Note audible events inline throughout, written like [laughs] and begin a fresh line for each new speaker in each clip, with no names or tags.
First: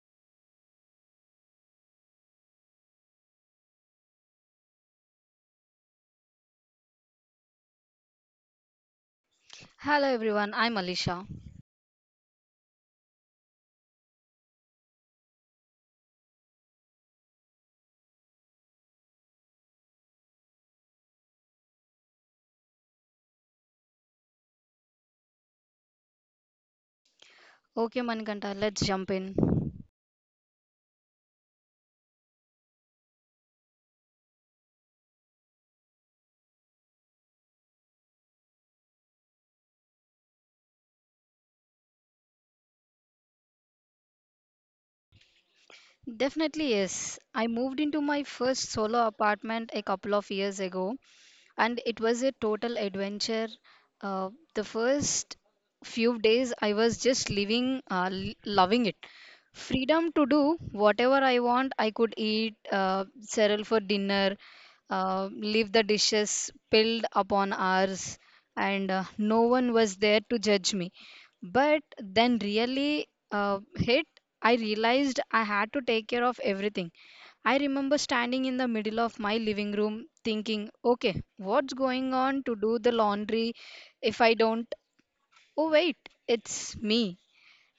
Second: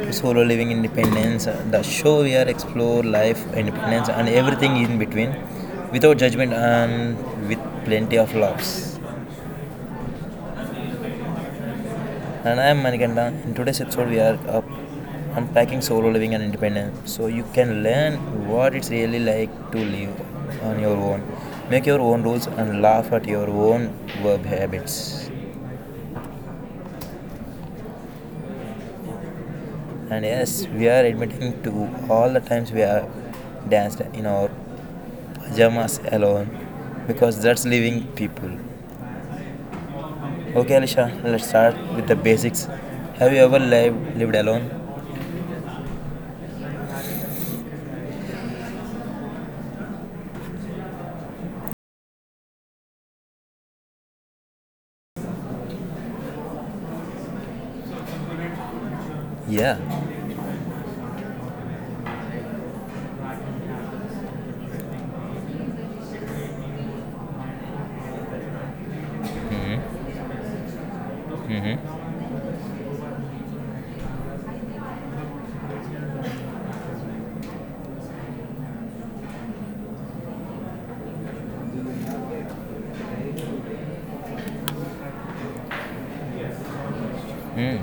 to Solo Living Independence, the show where explore life, independence, and everything in between, without judgment and with plenty of laughs.
Hello everyone, I'm Alisha.
And I am Manikanda. In today's episode, we are up unpacking solo living and independence, so you can learn what it's really like to live on your own, make your own rules, and laugh at your own verb habits.
Okay, Manikanta, let's jump in.
And yes, we are admitting to all the times we have danced in our pajamas alone because that's living people. Okay, Alisha, let's start with the basics. Have you ever lived alone?
Definitely, yes. I moved into my first solo apartment a couple of years ago, and it was a total adventure. The first few days, I was just living, loving it.
Yeah.
Freedom to do whatever I want. I could eat cereal for dinner, leave the dishes piled upon ours, and no one was
Mm-hmm.
there to judge me. But
Mm-hmm.
then, really hit, I realized I had to take care of everything. I remember standing in the middle of my living room thinking, okay, what's going on to do the laundry if I don't? Oh, wait, it's me.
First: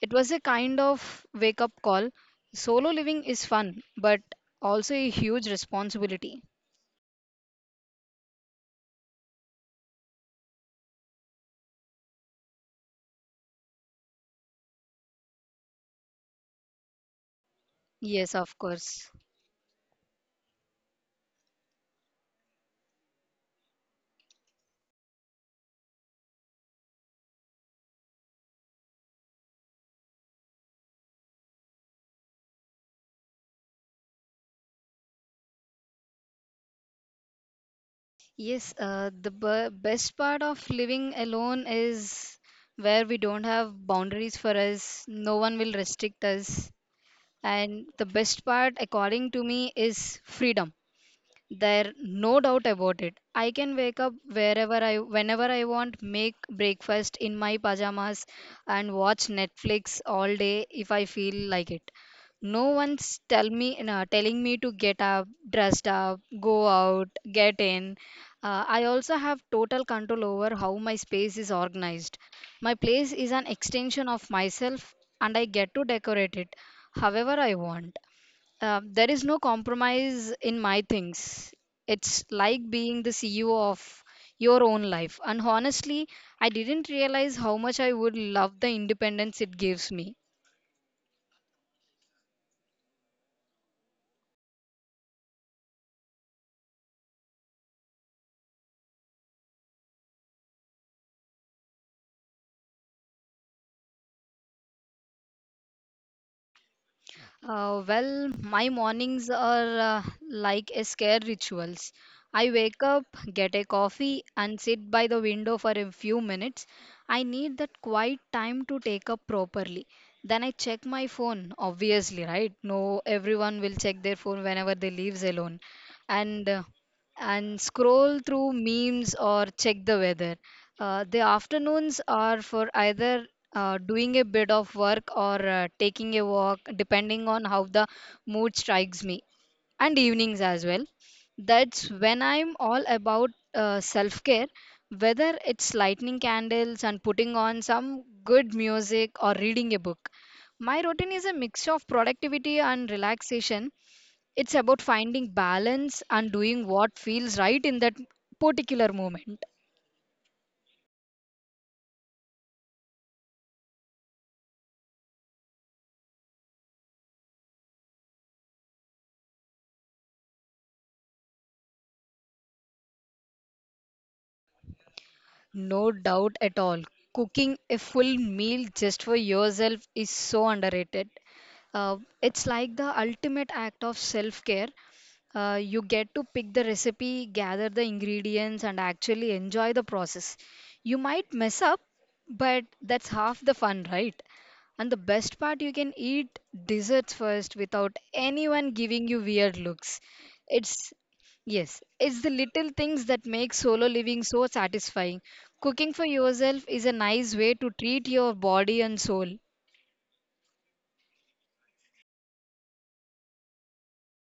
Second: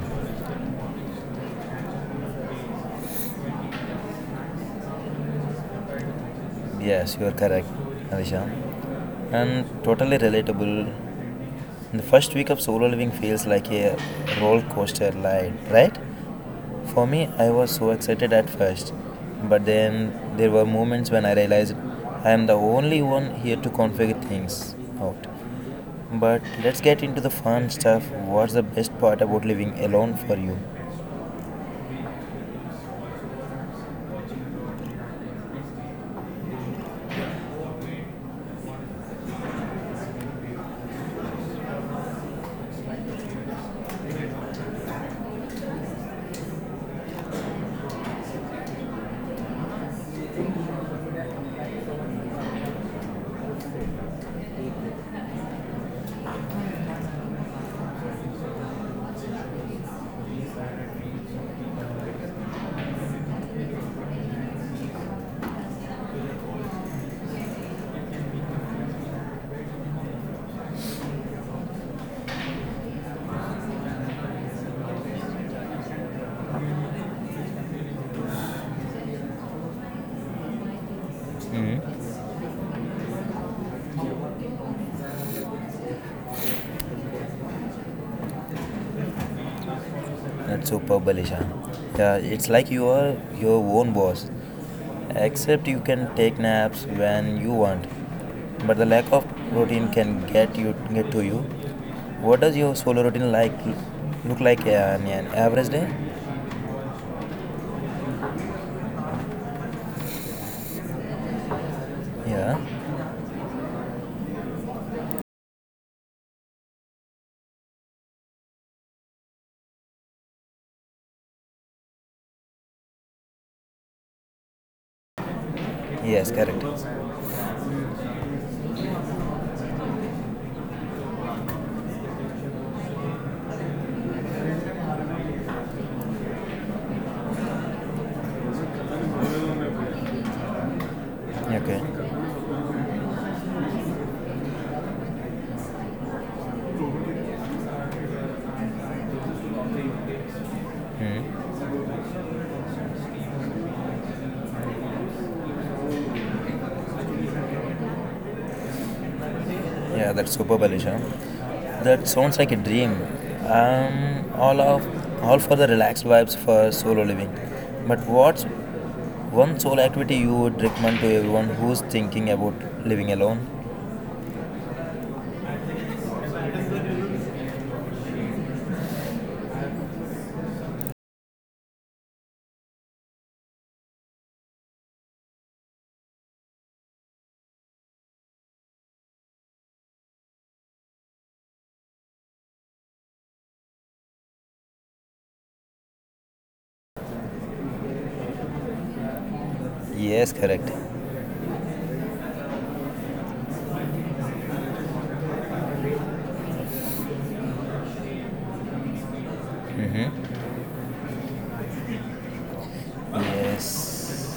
It was a kind of wake up call. Solo living is fun, but also a huge responsibility.
Yes, you are correct, Alisha. And totally relatable. The first week of solo living feels like a roller coaster ride, right? For me, I was so
Yes,
excited at
of
first,
course.
but then there were moments when I realized I am the only one here to configure things out. But let's get into the fun stuff. What's the best part about living alone for you?
The best part of living alone is where we don't have boundaries for us, no one will restrict us. And the best part, according to me, is freedom. There, no doubt about it. I can wake up wherever whenever I want, make breakfast in my pajamas, and watch Netflix all day if I feel like it. No one's tell me, no, telling me to get up, dressed up, go out, get in. I also have total control over how my space is organized. My place is an extension of myself, and I get to decorate it however I want. There is no compromise in my things.
Hmm
It's like being the CEO of your own life. And honestly, I didn't realize how much I would love the independence it gives me.
That's superb, Alisha. Yeah, it's like you are your own boss. Except you can take naps when you want. But the lack of routine can get to you. What does your solo routine like look like on an average day?
My mornings are like a scare rituals. I
Yeah.
wake up, get a coffee, and sit by the window for a few minutes. I need that quiet time to take up properly. Then I check my phone, obviously, right? No, everyone will check their phone whenever they leaves alone.
Yes,
And uh,
correct.
and scroll through memes or check the weather. The afternoons are for either doing a bit of work or taking a walk, depending on how the mood strikes me, and evenings as well. That's
Okay.
when I'm all about self care, whether it's lighting candles and putting on some good music or reading a book. My routine is a
Hmm.
mix of productivity and relaxation, it's about finding balance and doing what feels right in that particular moment.
Yeah, that's superb, Alisha. That sounds like a dream. I'm all of all for the relaxed vibes for solo living. But what's one solo activity you would recommend to everyone who's thinking about living alone?
No doubt at all. Cooking a full meal just for yourself is so underrated. It's like the ultimate act of self care. You get to pick the recipe, gather the ingredients, and actually enjoy the process. You might mess up, but that's half the fun, right? And the best part, you can eat desserts first without anyone giving you weird looks.
Yes, correct.
It's Yes, it's the little things that make solo living so satisfying. Cooking for yourself is a nice way to treat your body and soul.
Mm-hmm. Yes,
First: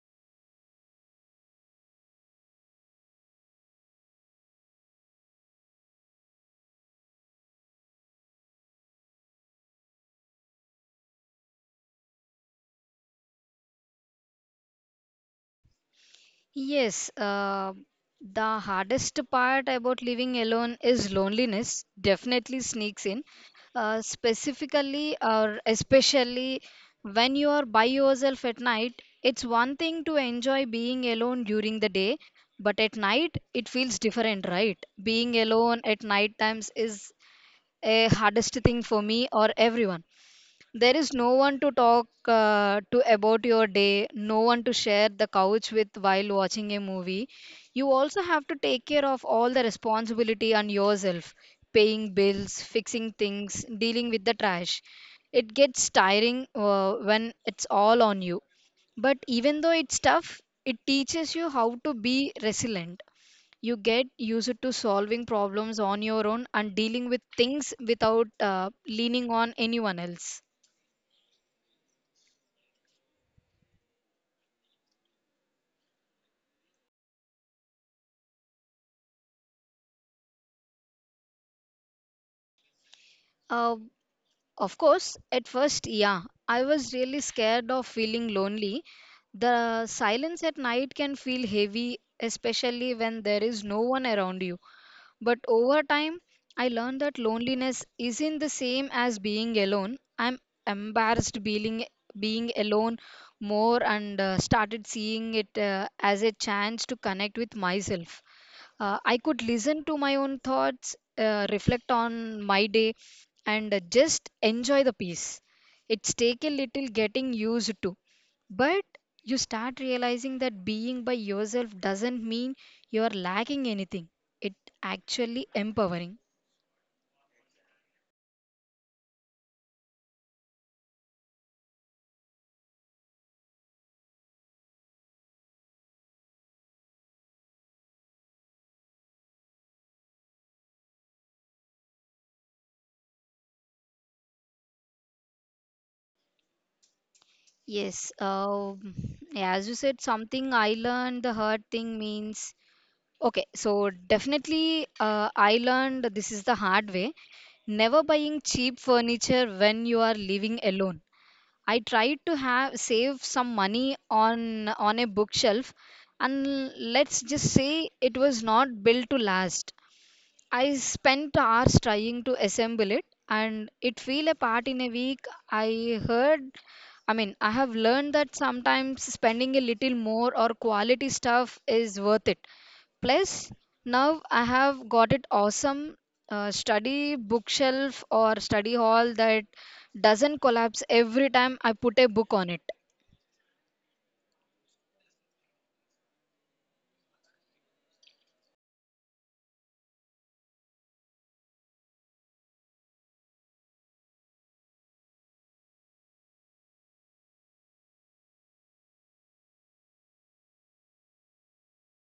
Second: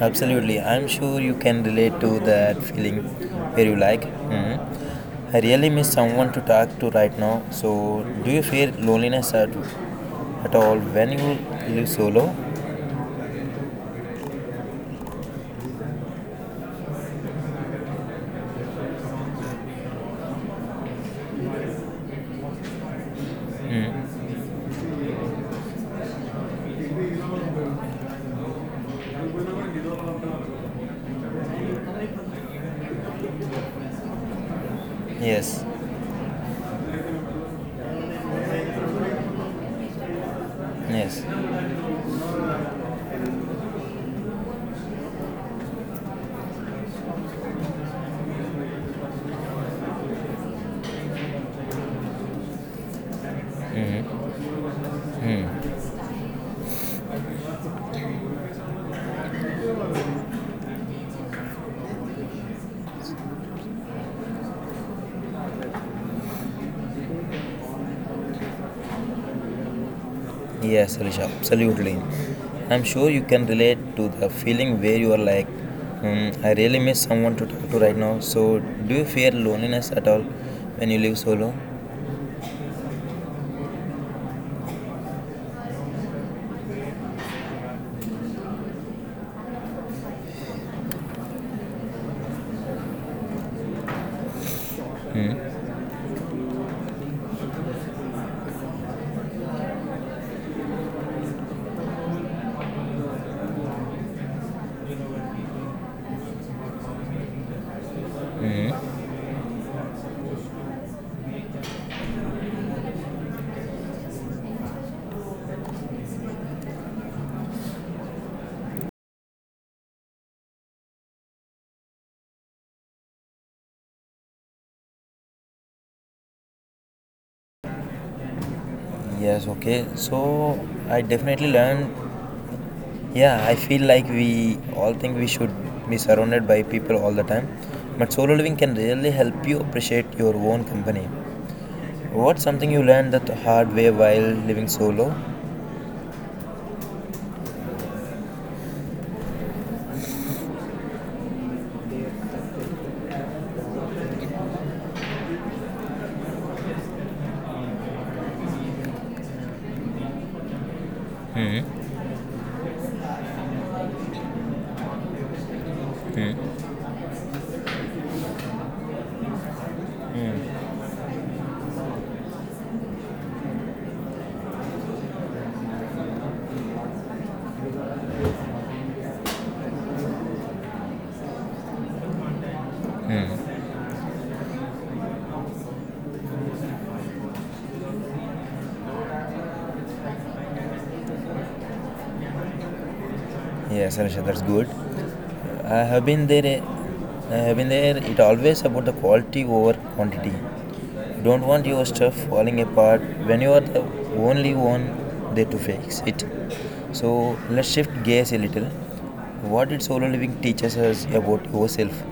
absolutely. I'm sure you can relate to that feeling where you like. Hmm I really miss someone to talk to right now. So, do you feel loneliness at all when you live solo?
Yes, uh, the hardest part about living alone is loneliness, definitely sneaks in.
Mm.
Specifically, or Especially when you are by yourself at night, it's one thing to enjoy being alone during the day, but at night it feels different, right? Being
Yes,
alone at night times is a hardest thing for me or everyone. There is no
yes.
one to talk to about your day, no one to share the couch with while watching a movie. You also have to take care of all the responsibility on yourself, paying bills, fixing things, dealing with the trash. It gets tiring when it's all on you. But even though it's tough, it teaches you how to be resilient. You get used to solving problems on your own and dealing with things without leaning on anyone else.
Yes, Rishabh, absolutely. I'm sure you can relate to the feeling where you are like, "Hmm, I really miss someone to talk to right now. So, do you fear loneliness at all when you live solo?"
Uh, Of course, at first, yeah, I was really scared of feeling lonely. The silence at night can feel heavy, especially when there is no one around you. But
Mm-hmm.
over time, I learned that loneliness isn't the same as being alone. I'm embarrassed being alone more and started seeing it as a chance to connect with myself. I could listen to my own thoughts, reflect on my day, and just enjoy the peace. It's take a little getting used to, but you start realizing that being by yourself doesn't mean you are lacking anything. It actually empowering.
Yes, okay. So, I definitely learned. Yeah, I feel like we all think we should be surrounded by people all the time, but solo living can really help you appreciate your own company. What's something you learned the hard way while living solo?
Yes, uh, as you said, something I learned the hard thing means okay, so definitely I learned this is the hard way, never buying cheap furniture when you are living alone. I
Mm-hmm.
tried to have save some money on a bookshelf and let's just say it was not built to last.
Mm.
I spent hours trying to assemble it and it fell apart in a week. I heard, I mean, I have learned that sometimes spending a little more or quality stuff is worth it.
Mm.
Plus, now I have got it awesome study bookshelf or study hall that doesn't collapse every time I put a book on it.
Yes, Anisha, that's good. I have been there. I have been there. It always about the quality over quantity. You don't want your stuff falling apart when you are the only one there to fix it. So let's shift gears a little. What did solo living teaches us about yourself?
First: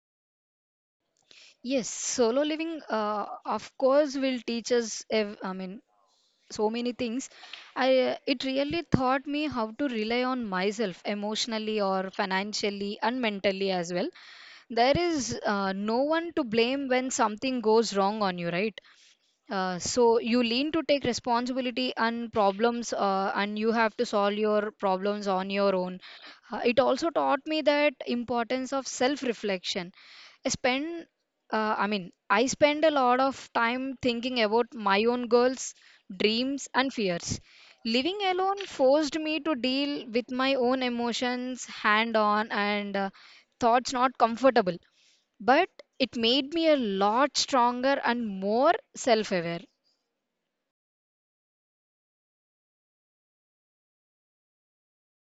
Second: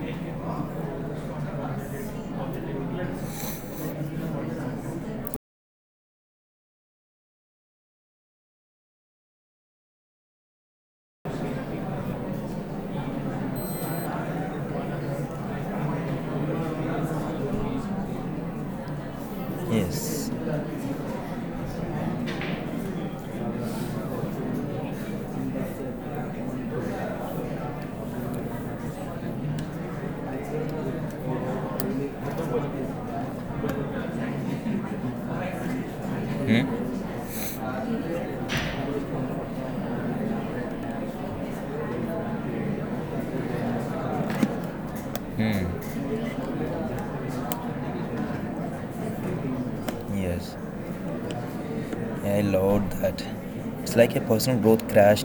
Yes, solo living, of course, will teach us, so many things. It really taught me how to rely on myself emotionally or financially and mentally as well. There is no one to blame when something goes wrong on you, right? So
Yes.
you lean to take responsibility and problems, and you have to solve your problems on your own. It also taught me that importance of self-reflection. I spend, I spend a lot of time thinking about my own goals, dreams, and
Hmm?
fears. Living alone forced me to deal with my own emotions hand on and thoughts not comfortable, but
Hmm.
it made me a lot stronger and more self aware.
Yes. Yeah, I loved that. It's like a personal growth crash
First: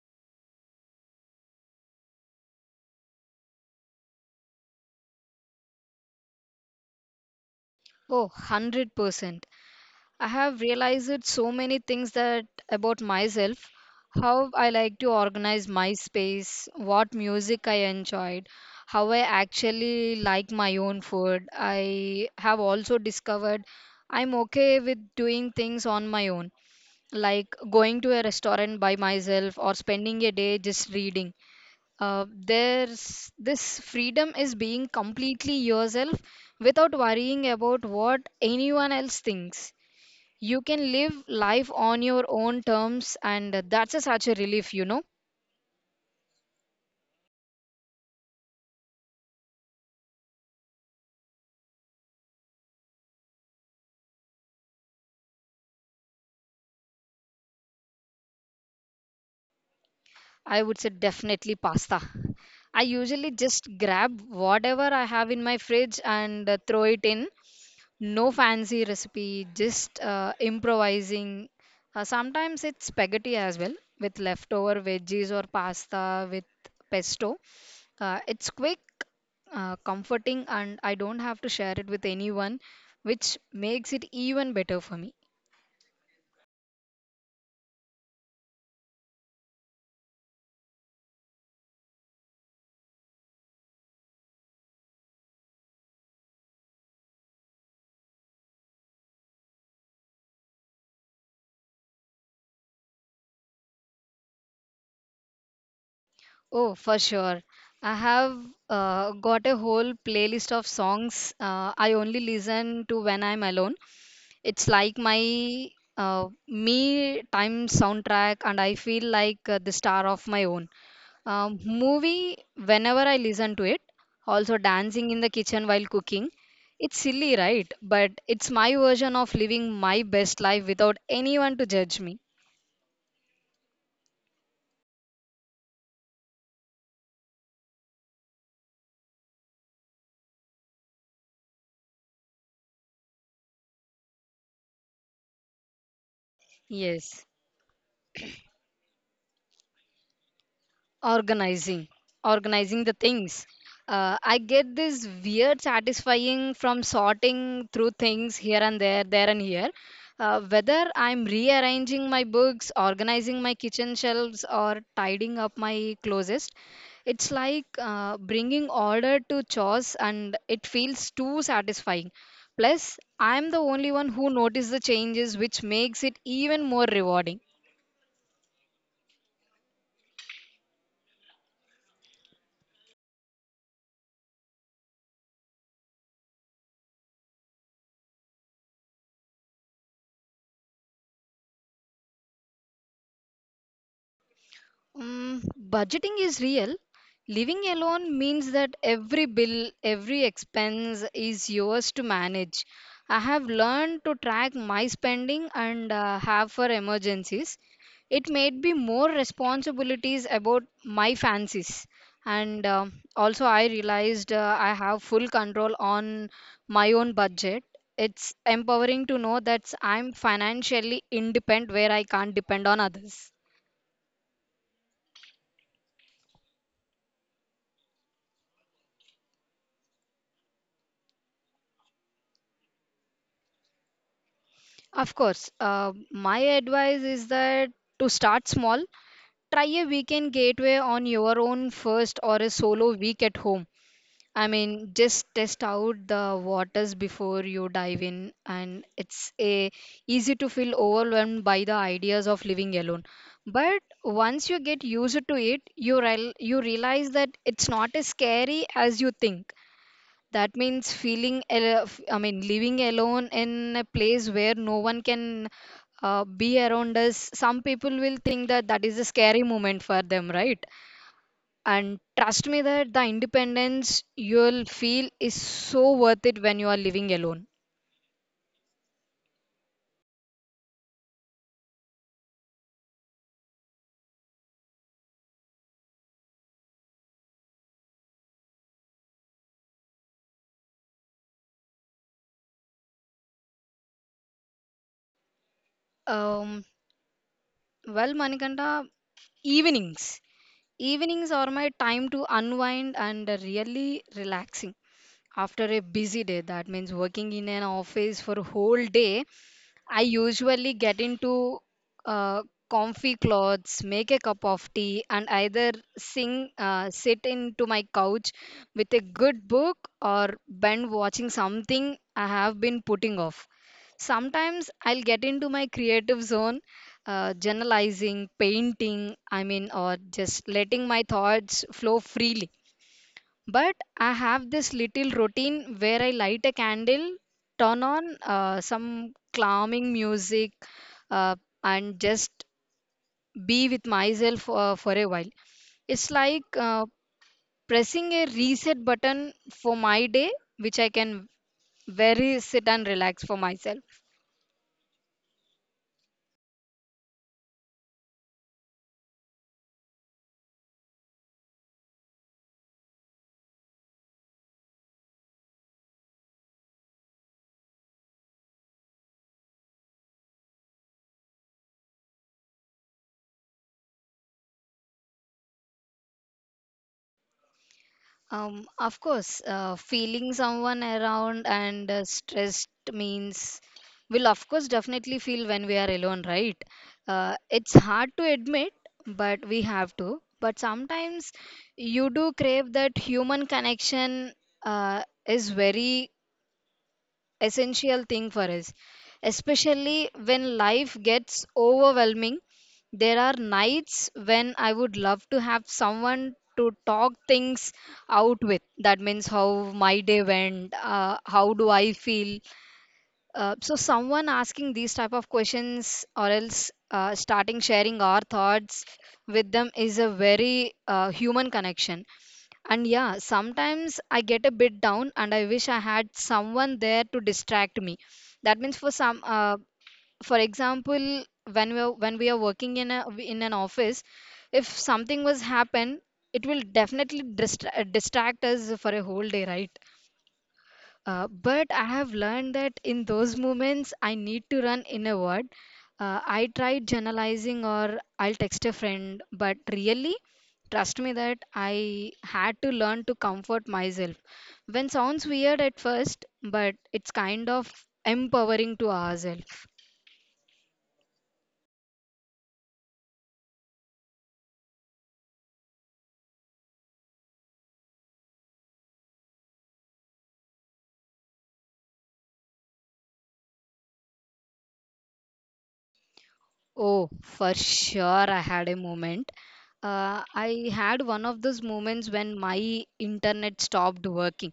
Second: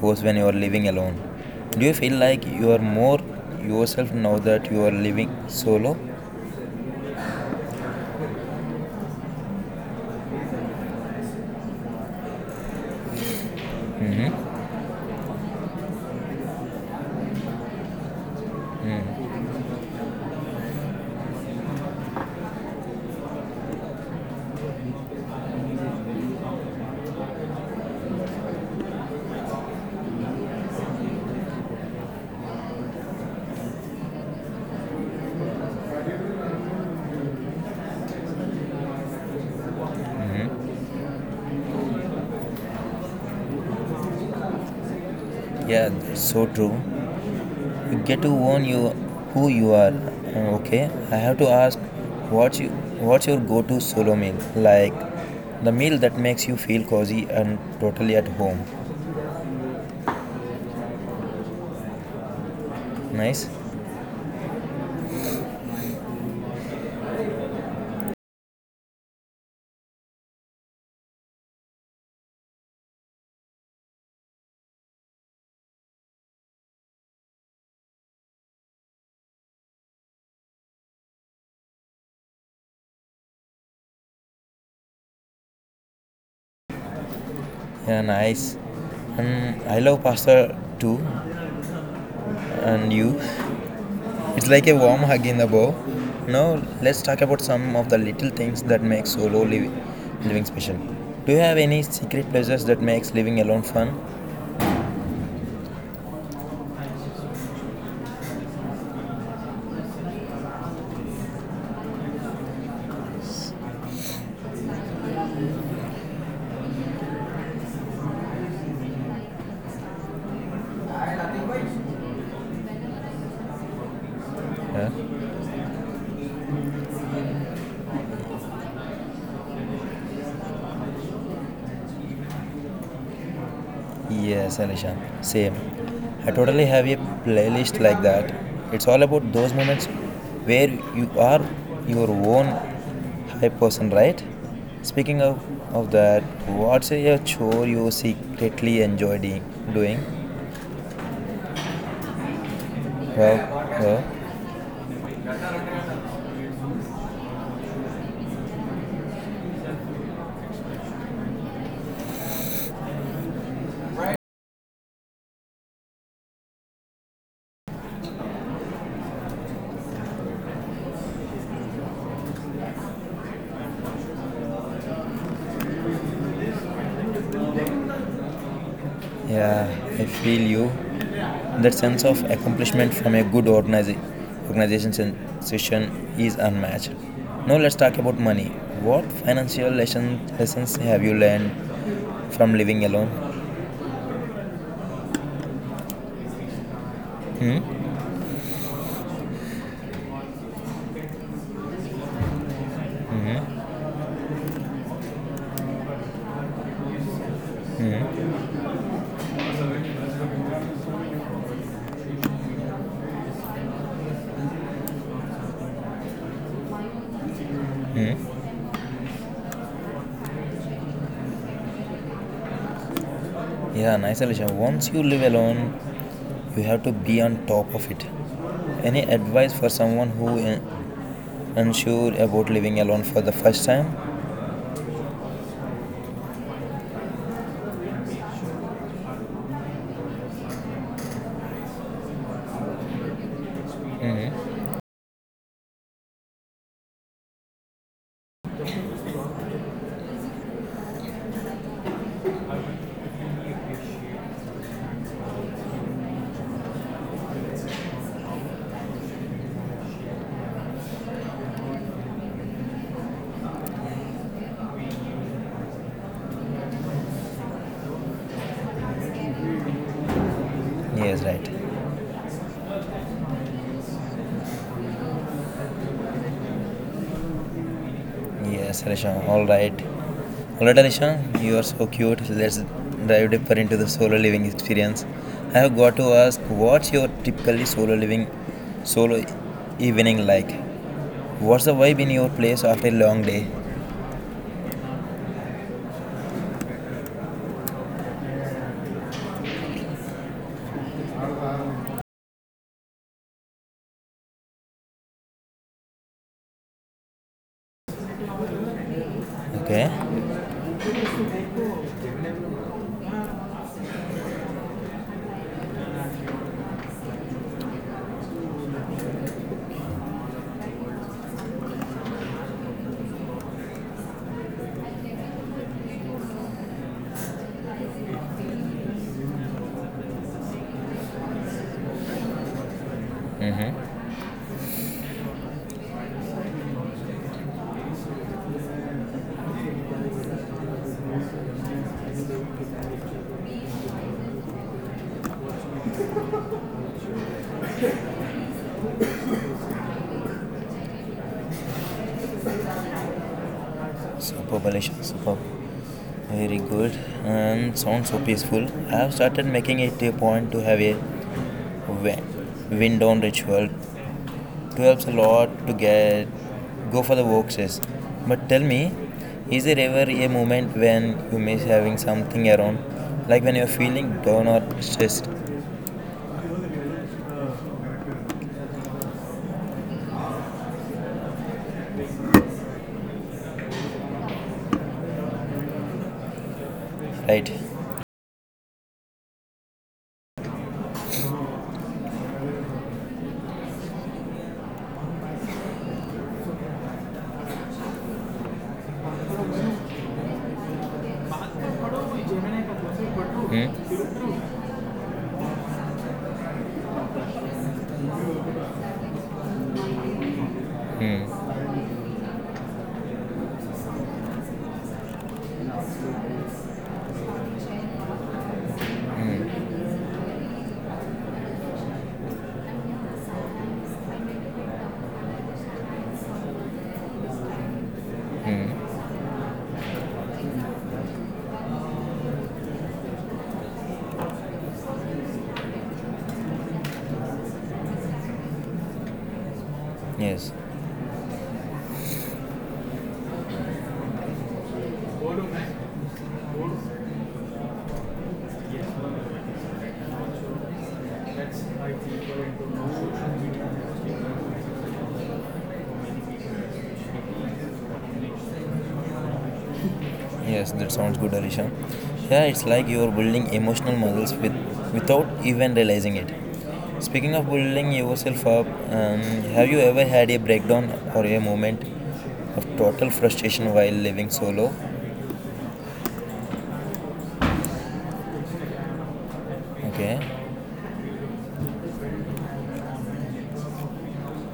course when you are living alone. Do you feel like you are more yourself now that you are living solo?
Oh, 100%. I have realized so many things that about myself, how
Mm-hmm.
I like to organize my space, what music I enjoyed, how I actually like my own food. I have also discovered I'm okay with doing things on my own, like going to a restaurant by myself or spending a day just reading. There's this freedom is being completely yourself without worrying about what anyone else thinks. You
Mm-hmm.
can live life on your own terms and that's a, such a relief, you know?
Yeah, that's so true. You get to own you who you are. Okay, I have to ask, what's you, what's your go-to solo meal? Like the meal that makes you feel cozy and totally at home.
I would say definitely pasta. I usually
Nice.
just grab whatever I have in my fridge and throw it in, no fancy recipe, just improvising. Sometimes it's spaghetti as well with leftover veggies or pasta with pesto. It's quick, comforting and I don't have to share it with anyone, which makes it even better for me.
Yeah, nice. And I love pasta too. And you? It's like a warm hug in the bow. Now let's talk about some of the little things that make living special. Do you have any secret pleasures that makes living alone fun?
Oh, for sure. I have got a whole playlist of songs I only listen to when I'm alone. It's like my me time soundtrack, and I feel like the star of my own. Movie, whenever I listen to it, also dancing in
Huh?
the kitchen while cooking. It's silly, right? But it's my version of living my best life without anyone to judge me.
Yes, Alishan. Same. I totally have a playlist like that. It's all about those moments where you are your own hype person, right? Speaking of, of that, what's a
Yes.
chore you secretly doing?
organizing organizing the
Well,
things.
well,
I get this weird satisfying from sorting through things here and there and here. Whether I'm rearranging my books, organizing my kitchen shelves or tidying up my closest, it's like bringing order to chores and it feels too satisfying. Plus I'm the only one who notices the changes, which makes it even more rewarding.
Yeah, I feel you. That sense of accomplishment from a good organization session is unmatched. Now let's talk about money. What lessons have you learned from living alone?
Mm, budgeting is real. Living
Hmm?
alone means that every bill, every expense is yours to manage. I have
Hmm?
learned to track my spending and have for emergencies. It
Hmm?
made me more responsibilities about my fancies. And also, I realized I have full control on my own budget. It's
Hmm?
empowering to know that I'm financially independent where I can't depend on others.
Yeah, nice solution. Once you live alone, you have to be on top of it. Any advice for someone who is unsure about living alone for the first time?
Of course, my advice is that to start small, try a weekend gateway on your own first or a solo week at home. I mean, just test out the waters before you dive in, and it's a easy to feel overwhelmed by the ideas of living alone. But once you get used to it, you realize that it's not as scary as you think. That means feeling, al- f- I mean, living alone in a place where no one can be around us. Some people will think that that is a scary moment for them, right?
Yes, right.
And trust me that the independence you'll feel is so worth it when you are living alone.
Yes, Rishan. All right. All right, Rishan. You are so cute. Let's dive deeper into the solo living experience. I have got to ask, what's your solo evening like? What's the vibe in your place after a long day?
Um, Manikanta, evenings. Evenings are my time to unwind and really relaxing. After a busy day, that means working in an office for a whole day,
Okay.
I usually get into uh, comfy clothes, make a cup of tea, and either sit into my couch with a good book or bend watching something I have been putting off. Sometimes I'll get into my creative zone, journalizing, painting, or just letting my thoughts flow freely. But I
Mm-hmm.
have this little routine where I light a candle, turn on some calming music, uh, and just be with myself for a while. It's like pressing a reset button for my day, which I can very sit and relax for myself.
Superb, Alisha. Superb. Very good. And sounds so peaceful. I have started making it a point to have a wi- wind down ritual. It helps a lot to get go for the walks. But tell me, is there ever a moment when you miss having something around, like when you're feeling down or stressed,
Of course, feeling someone around and stressed means will of course definitely feel when we are alone, right?
right?
It's hard to admit, but we have to. But sometimes you do crave that human connection is very essential thing for us especially when life gets overwhelming. There are
Hmm?
nights when I would love to have someone to talk things out with. That means how my day went, how
Hmm.
do I feel, so someone asking these type of questions or else starting sharing our thoughts with them
Hmm.
is a very human connection. And yeah, sometimes I get a bit down and I wish I had someone there to distract me. That means for
Hmm.
some for example, when we are working in an office, if something was happen, it will definitely distract us for a whole day, right?
Yes.
But I have learned that in those moments, I need to run inward. I tried journalizing or I'll text a friend, but really, trust me that I had to learn to comfort myself. When sounds weird at first, but it's kind of empowering to ourselves.
Yes, that sounds good, Arisha. Yeah, it's like you're building emotional muscles without even realizing it. Speaking of building yourself up, um, have you ever had a breakdown or a moment of total frustration while living solo?
Oh, for sure, I had a moment.
Okay.
I had one of those moments when my internet stopped working.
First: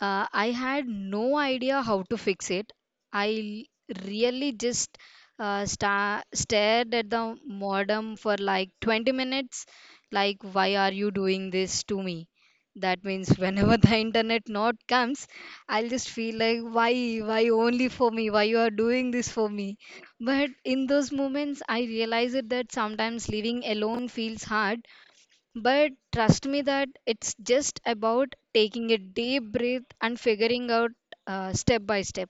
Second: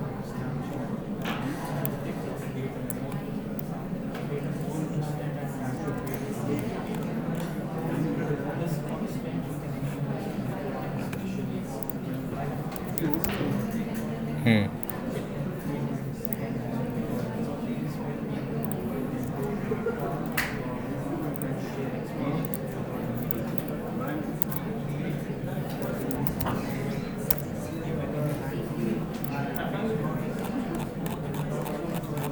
I had no idea how to fix it. Really just stared at the modem for like 20 minutes. Like, why are you doing this to me? That means whenever [laughs] the internet not
Hmm.
comes, I'll just feel like, why only for me? Why you are doing this for me? But in those moments, I realized that sometimes living alone feels hard but trust me that it's just about taking a deep breath and figuring out step by step.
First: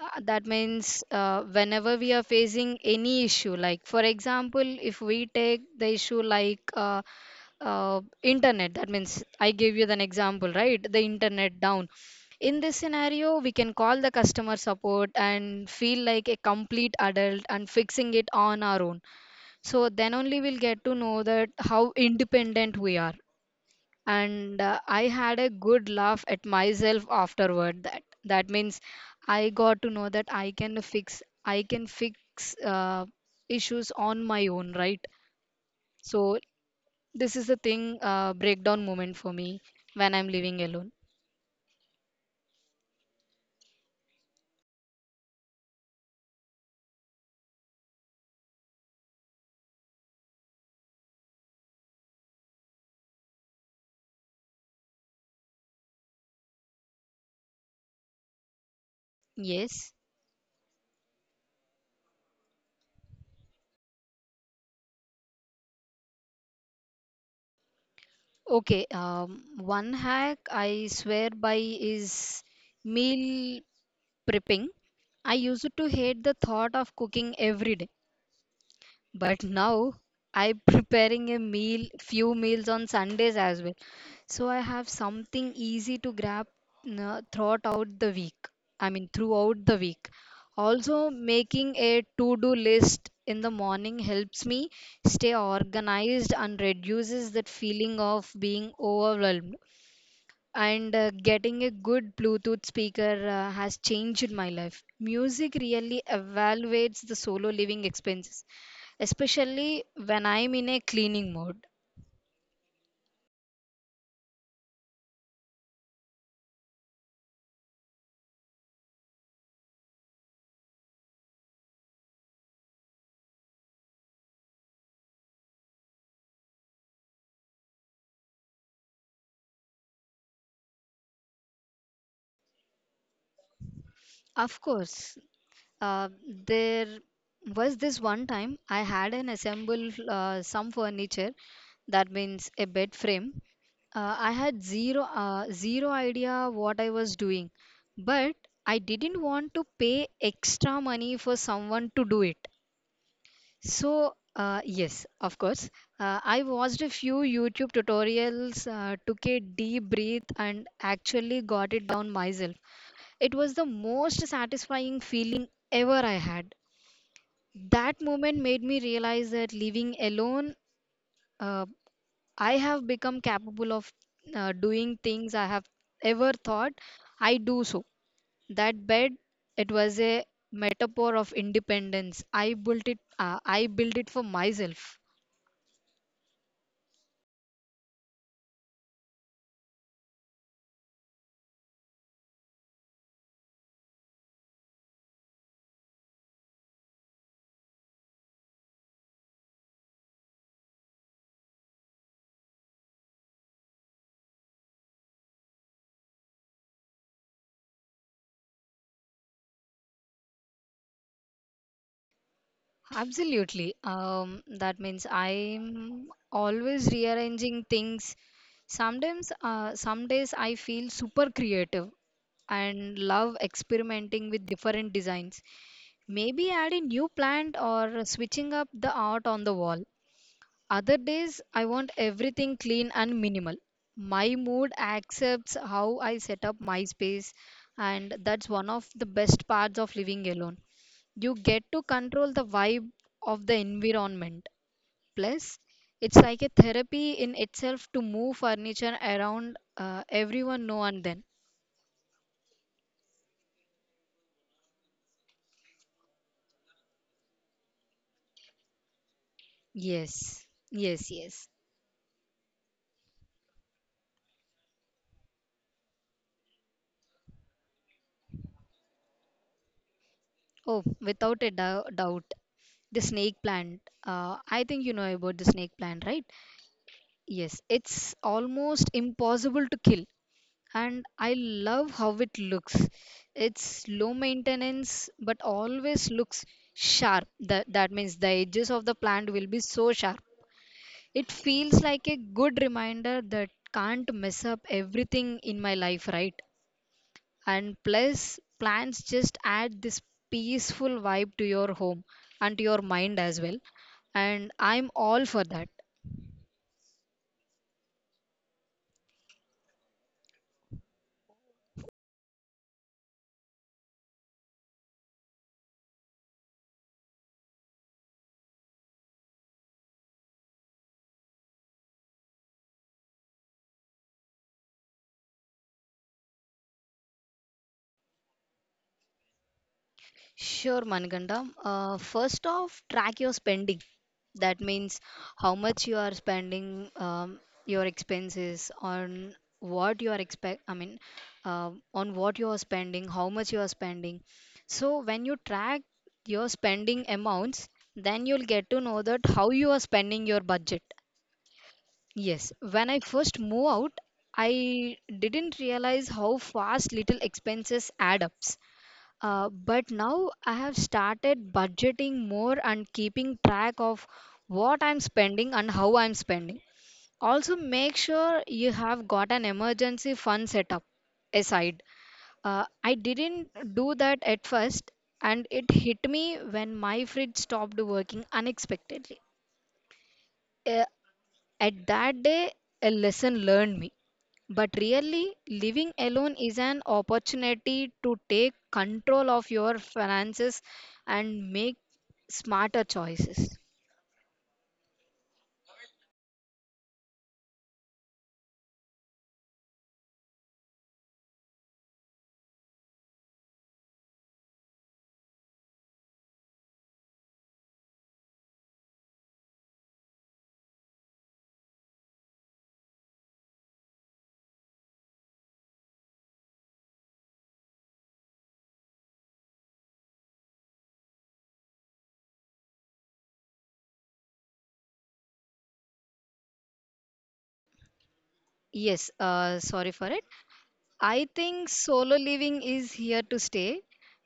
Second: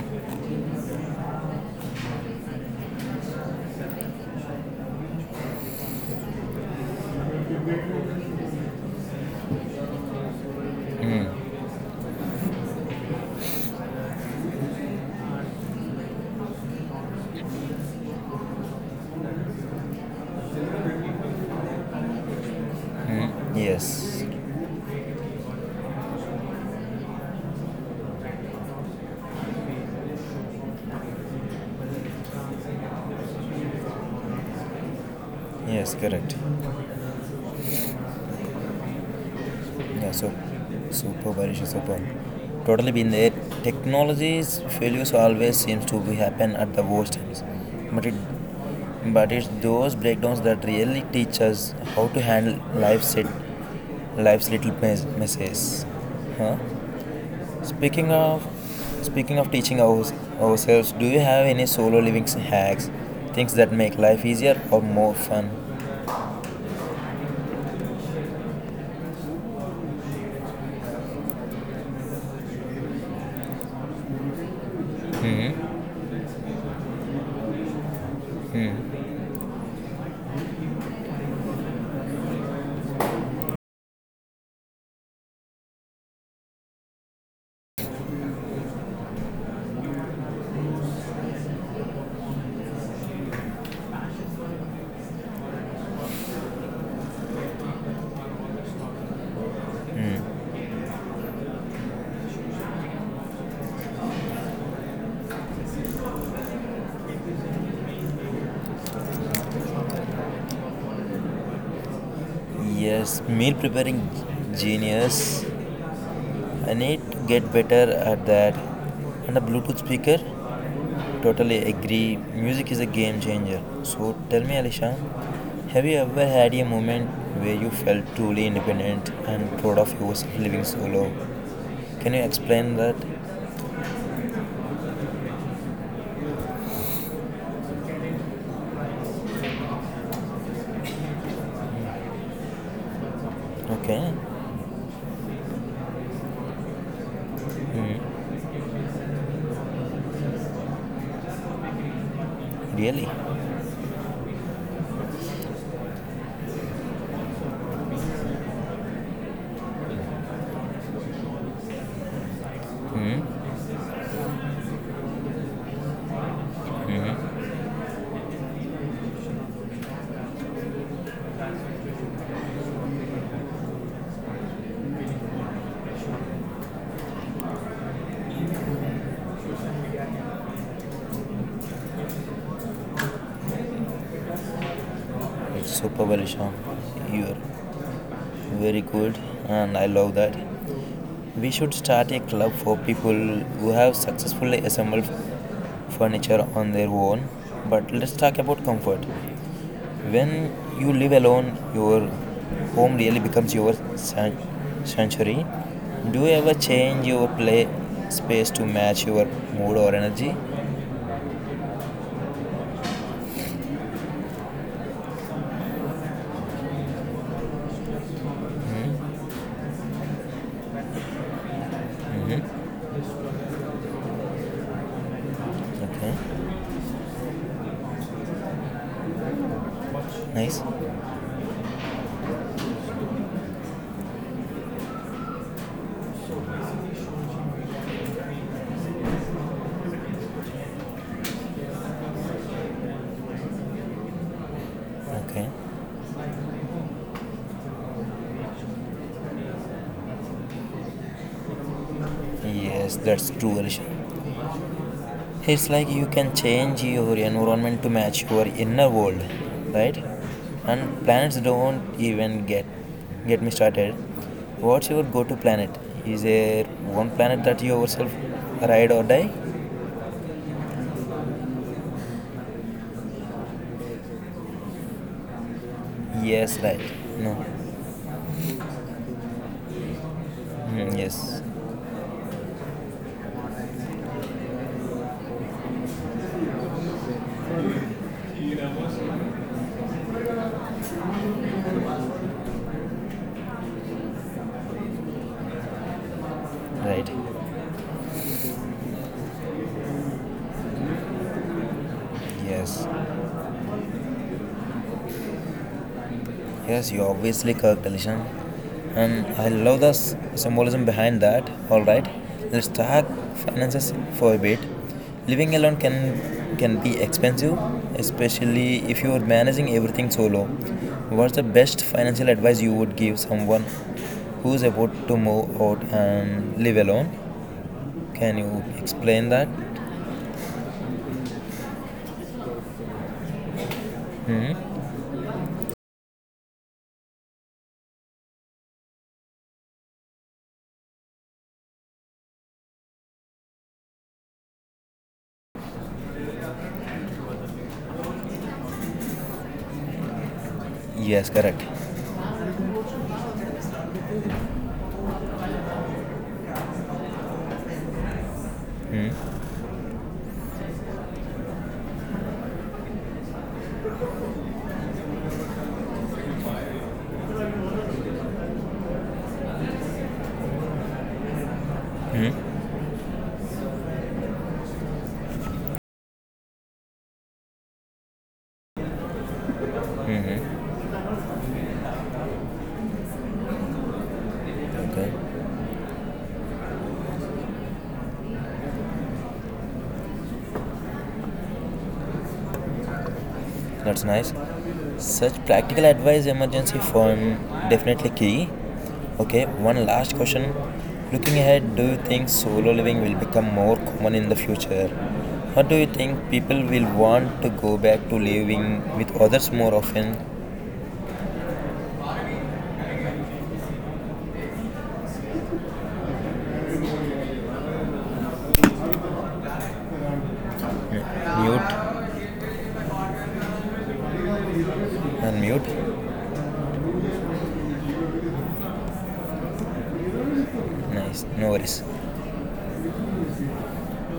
That means whenever we are facing any issue, like for example, if we take the issue like internet, that means I gave you an example, right? The internet down. In this scenario, we can call the customer support and feel like a complete adult and fixing it on our own so then only we'll get to know that how independent we are.
Yes.
And I had a good laugh at myself afterward. That that means I got to know that I can fix uh, issues on my own, right?
Yes, correct.
So this is the thing breakdown moment for me when
Yeah,
I'm
so
living alone.
super Barish super. Totally been there. Technology's failures always seems to be happen at the worst times. But it but it's those breakdowns that really teach us how to handle life's little messes. Huh? Speaking of speaking of
Yes.
ourselves, do you have any solo living hacks? Things that make life easier or more fun?
Okay. One hack I swear by is meal prepping. I used to hate the thought of cooking every day. But now I'm preparing a meal, few meals on Sundays as well. So I have something easy to grab throughout out the week. I mean, throughout the week. Also, making a to-do list in the morning helps me stay organized and reduces that feeling of being overwhelmed. And getting a good Bluetooth speaker has changed my life. Music really evaluates the solo living expenses especially when I'm in a cleaning mode.
Yes, meal preparing genius. I need to get better at that. And a Bluetooth speaker? Totally agree. Music is a game changer. So tell me, Alisha, have you ever had a moment where you felt truly independent and proud of yourself living solo? Can you explain that?
Of course, uh, there was this one time I had an assemble some furniture, that means a bed frame.
Okay,
I had zero idea what I was doing, but I didn't want to pay extra money for someone to do it.
really?
So, yes, of course. I watched a few YouTube tutorials, took a deep breath, and actually got it down myself. It was
Hmm
the most satisfying feeling ever I had.
hmm
That moment made me realize that living alone, uh, I have become capable of doing things I have ever thought I do so. That bed, it was a metaphor of independence. I built it for myself.
It's super Barisham. You're very good, and I love that. We should start a club for people who have successfully assembled furniture on their own. But let's talk about comfort. When you live alone, your home really becomes your sanctuary. Do you ever change your play space to match your mood or energy?
Absolutely. That means I'm always rearranging things. Sometimes, some days I feel super creative
Mm-hmm.
and love experimenting with different designs. Maybe
Okay.
adding new plant or switching up the art on the wall.
Nice.
Other days, I want everything clean and minimal. My mood accepts how I set up my space, and that's one of the best parts of living alone. You get to control the vibe of the environment
Okay.
plus it's like a therapy in itself to move furniture around everyone now and then.
Yes, that's true, Alisha. It's like you can change your environment to match your inner world, right?
Yes, yes,
And planets
yes.
don't even get me started. What's your go-to planet? Is there one planet that you yourself ride or die?
Oh, without a doubt, the snake plant. I think you know about the snake plant, right?
Yes, right. No.
Yes, it's almost impossible to kill,
Hmm,
and I
yes,
love how it looks. It's low maintenance but always looks sharp. That, that means the edges of the plant will be so sharp. It feels like a good reminder that can't mess up everything in my life, right?
right.
And plus, plants just add this peaceful vibe to your home and to your
Yes.
mind as well. And I'm all for that.
Yes, you obviously correct, Alishan. And I love the symbolism behind that. All right, let's talk finances for a bit. Living alone can be expensive, especially if you are managing everything solo. What's the best financial advice you would give someone who's about to move out and live alone? Can you explain that?
Sure, Manikanda. First off, track your spending. That means how much you are spending, your expenses on what you are expect. I mean, on what you are spending, how much you are spending. So when you track your spending amounts, then you'll get to know that how you are spending your budget.
Yes, correct.
Yes, when I first moved out, I didn't realize how fast little expenses add up. But now I have started budgeting more and keeping track of what I'm spending and how I'm spending. Also, make sure you have got an emergency fund set up aside. I didn't do that at first, and it hit me when my fridge stopped working unexpectedly. Uh, at that day, a lesson learned me. But really,
Okay.
living alone is an opportunity to take control of your finances and make smarter choices.
That's nice. Such practical advice, emergency form, definitely key. Okay, one last question. Looking ahead, do you think solo living will become more common in the future? Or do you think people will want to go back to living with others more often? Mute? Unmute?
Yes, sorry for it. I
Nice, no
think
worries.
solo living is here to stay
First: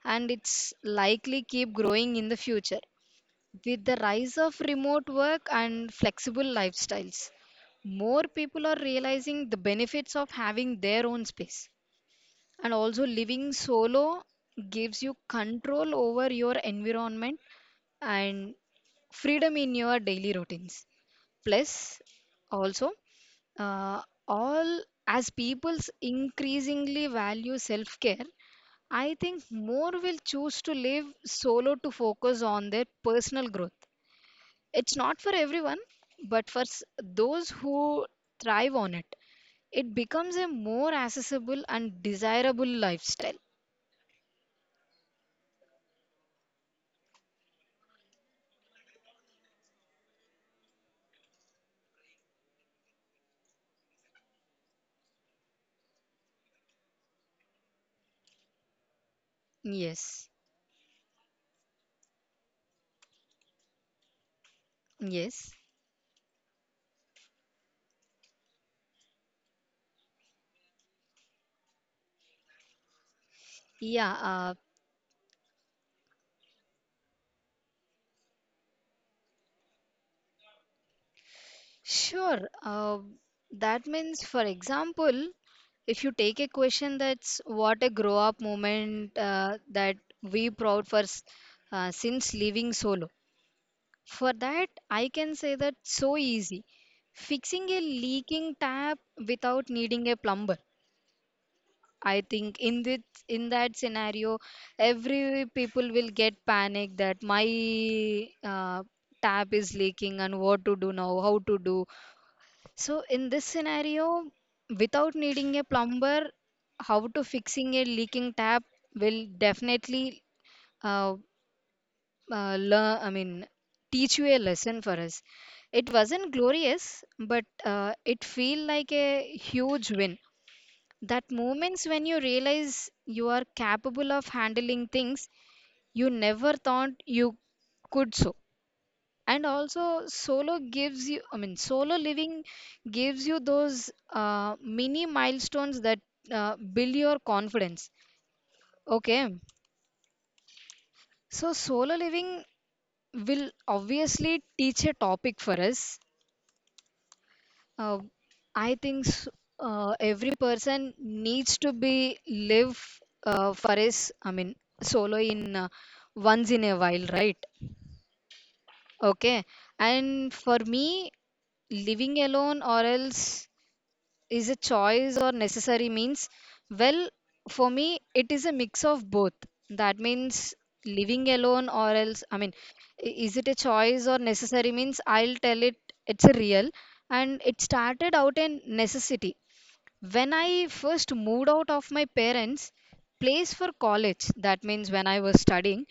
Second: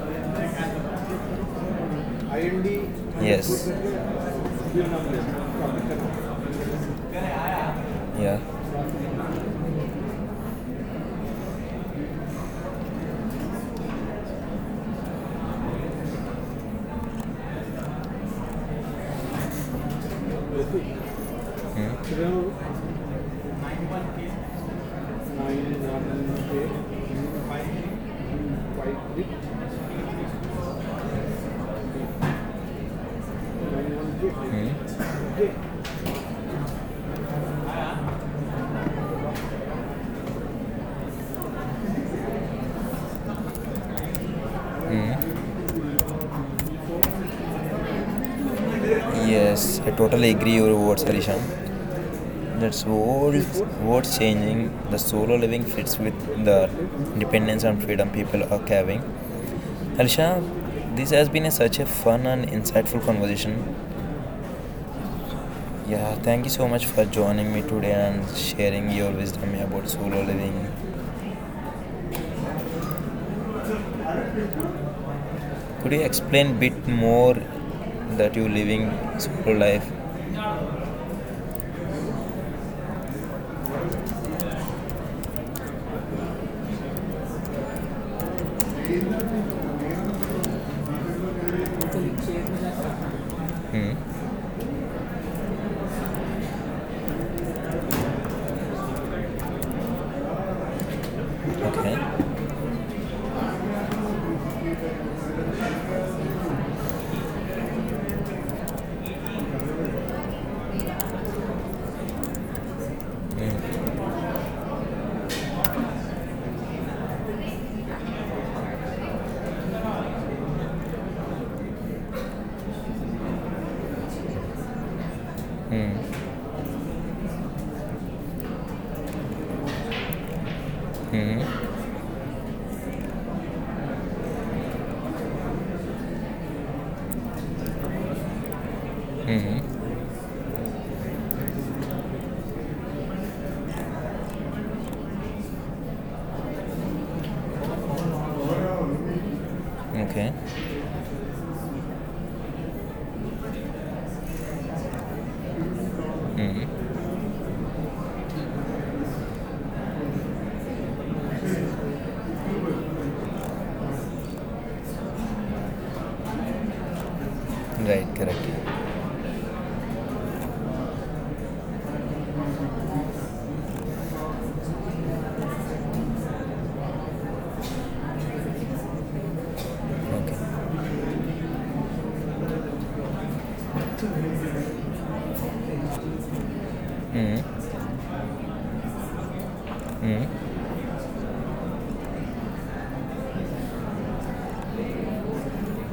and it's likely keep growing in the future.
Yes,
With the rise of remote work and flexible lifestyles, more
yeah.
people are realizing the benefits of having their own space. And also, living solo gives you control over your environment and freedom in your daily routines. Plus,
Hmm.
also, uh, all as people's increasingly value self care, I think more will choose to live solo to focus on their personal growth. It's
Hmm.
not for everyone, but for those who thrive on it, it becomes a more accessible and desirable lifestyle.
Yes, I totally agree your words, Harishan. What's changing. The solo living fits with the independence and freedom people are having.
Yes,
Harsha, this has been a, such a fun and insightful conversation.
yes,
Yeah, thank you so much for joining me today and sharing your wisdom about solo living.
yeah,
Could you explain a bit more that you living solo life?
sure. That means, for example, if you take a question that's what a grow up moment that we proud for since leaving solo.
Hmm.
For that, I can say that so easy. Fixing a leaking tap without needing a plumber. I
Okay.
think in that scenario, every people will get panic that my tap is leaking and what to do now, how to do. So in this scenario, without needing a plumber, how to fixing a leaking tap will definitely uh, learn. I mean, teach you a lesson for us. It wasn't glorious, but it feel like a huge win that moments when you realize you are capable of handling things you never thought you could so. And
Hmm.
also solo gives you, I mean, solo living gives you those mini milestones that build your confidence. Okay,
Okay.
so solo living will obviously teach a topic for us.
Hmm.
Uh, I think every person needs to be live for his, I mean, solo in once in a while, right?
Right. Correct.
Okay. And for me, living alone or else is a choice or necessary means, well, for me, it is a mix of both. That means
Okay.
living alone or else, I mean, is it a choice or necessary means, I'll tell it it's a real and it
Hmm.
started out a necessity when
Hmm.
I first moved out of my parents place for college. That means when I was studying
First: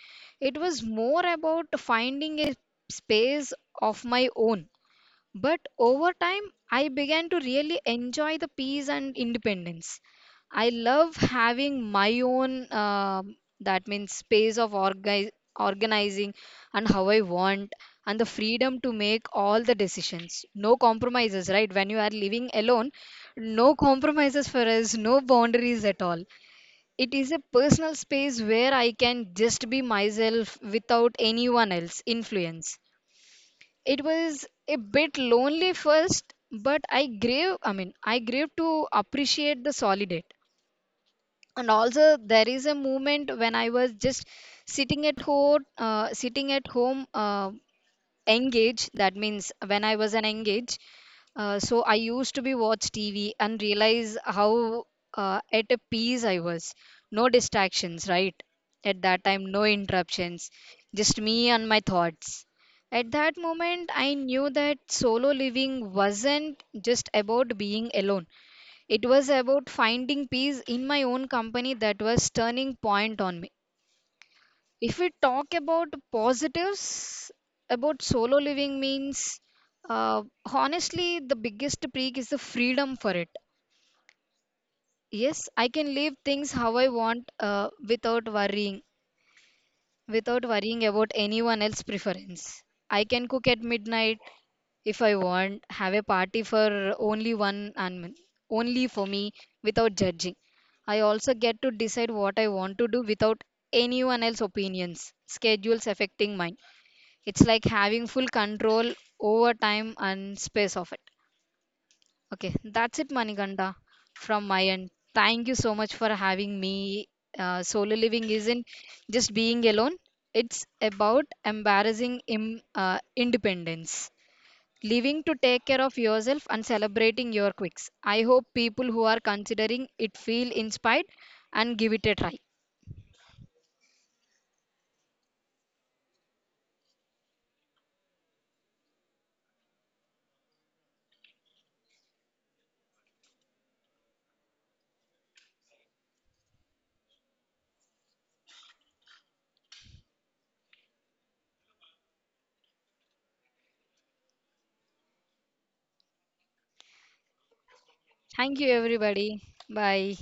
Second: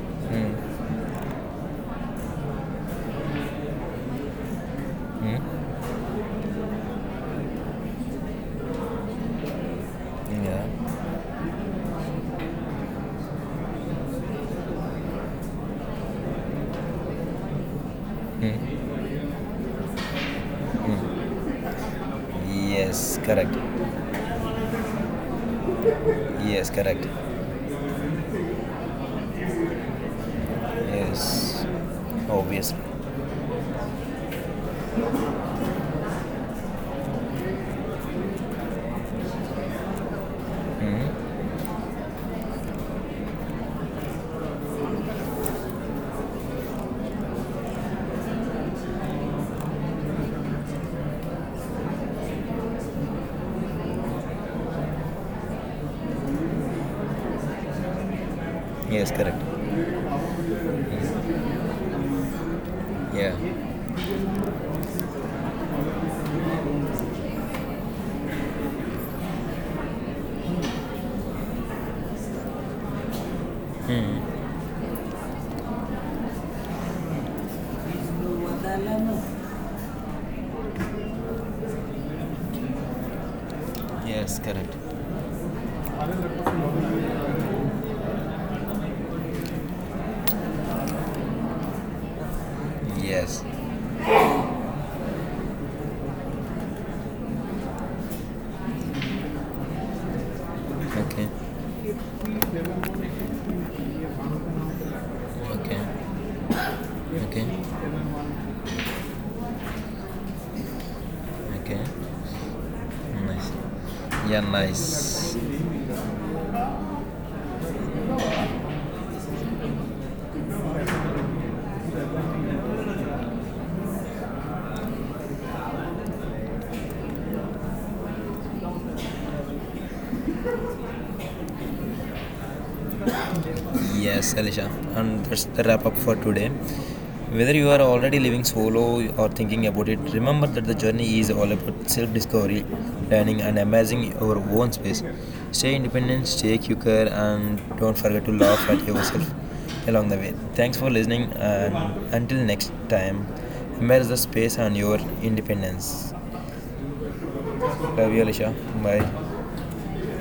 it was more about finding a space of my own but over time, I began to really enjoy the peace and independence. I
Yeah.
love having my own, that means space of organizing and how I want, and the freedom to make all the decisions. No compromises, right? When you are living alone,
Yes. Correct.
no compromises for us, no boundaries at all.
Yes, correct.
It is a personal space where I can just be myself without
Yes,
anyone else
obviously.
influence. It was a bit lonely first but I grew to appreciate the solid. And also there is a moment when I was just sitting at home engage. That means when I was an engage, so I used to be watch TV and realize how at a peace I was, no distractions, right? At
Yes,
that
correct.
time, no interruptions, just me and my thoughts. At
Yeah.
that moment I knew that solo living wasn't just about being alone, it was about finding peace in my own company. That was turning point on me. If we talk about positives about solo living means, uh, honestly the biggest peak is the freedom for it.
Yes, correct.
Yes, I can live things how I want without worrying about anyone else preference. I can
Yes.
cook at midnight if I want, have a party for only one and only for me without judging. I
Okay.
also get to decide what I want to do without anyone else opinions,
Okay.
schedules affecting mine. It's
Okay.
like having full control over time and space of it.
Okay.
Okay, that's it,
Nice.
Manikanda,
Yeah,
from my end. Thank you
nice.
so much for having me. Solo living isn't just being alone, it's about embarrassing independence. Living to take care of yourself and celebrating your quirks. I hope people who are considering it feel inspired and give it a try.
Yes, Alisha, and that's the wrap up for today. Whether you are already living solo or thinking about it, remember that the journey is all about self discovery, learning, and amassing your own space. Stay independent, stay quicker, and don't forget to laugh at yourself [laughs] along the way. Thanks for listening, and until next time, embrace the space and your independence. Love you, Alisha.
Thank you,
Bye.
everybody. Bye.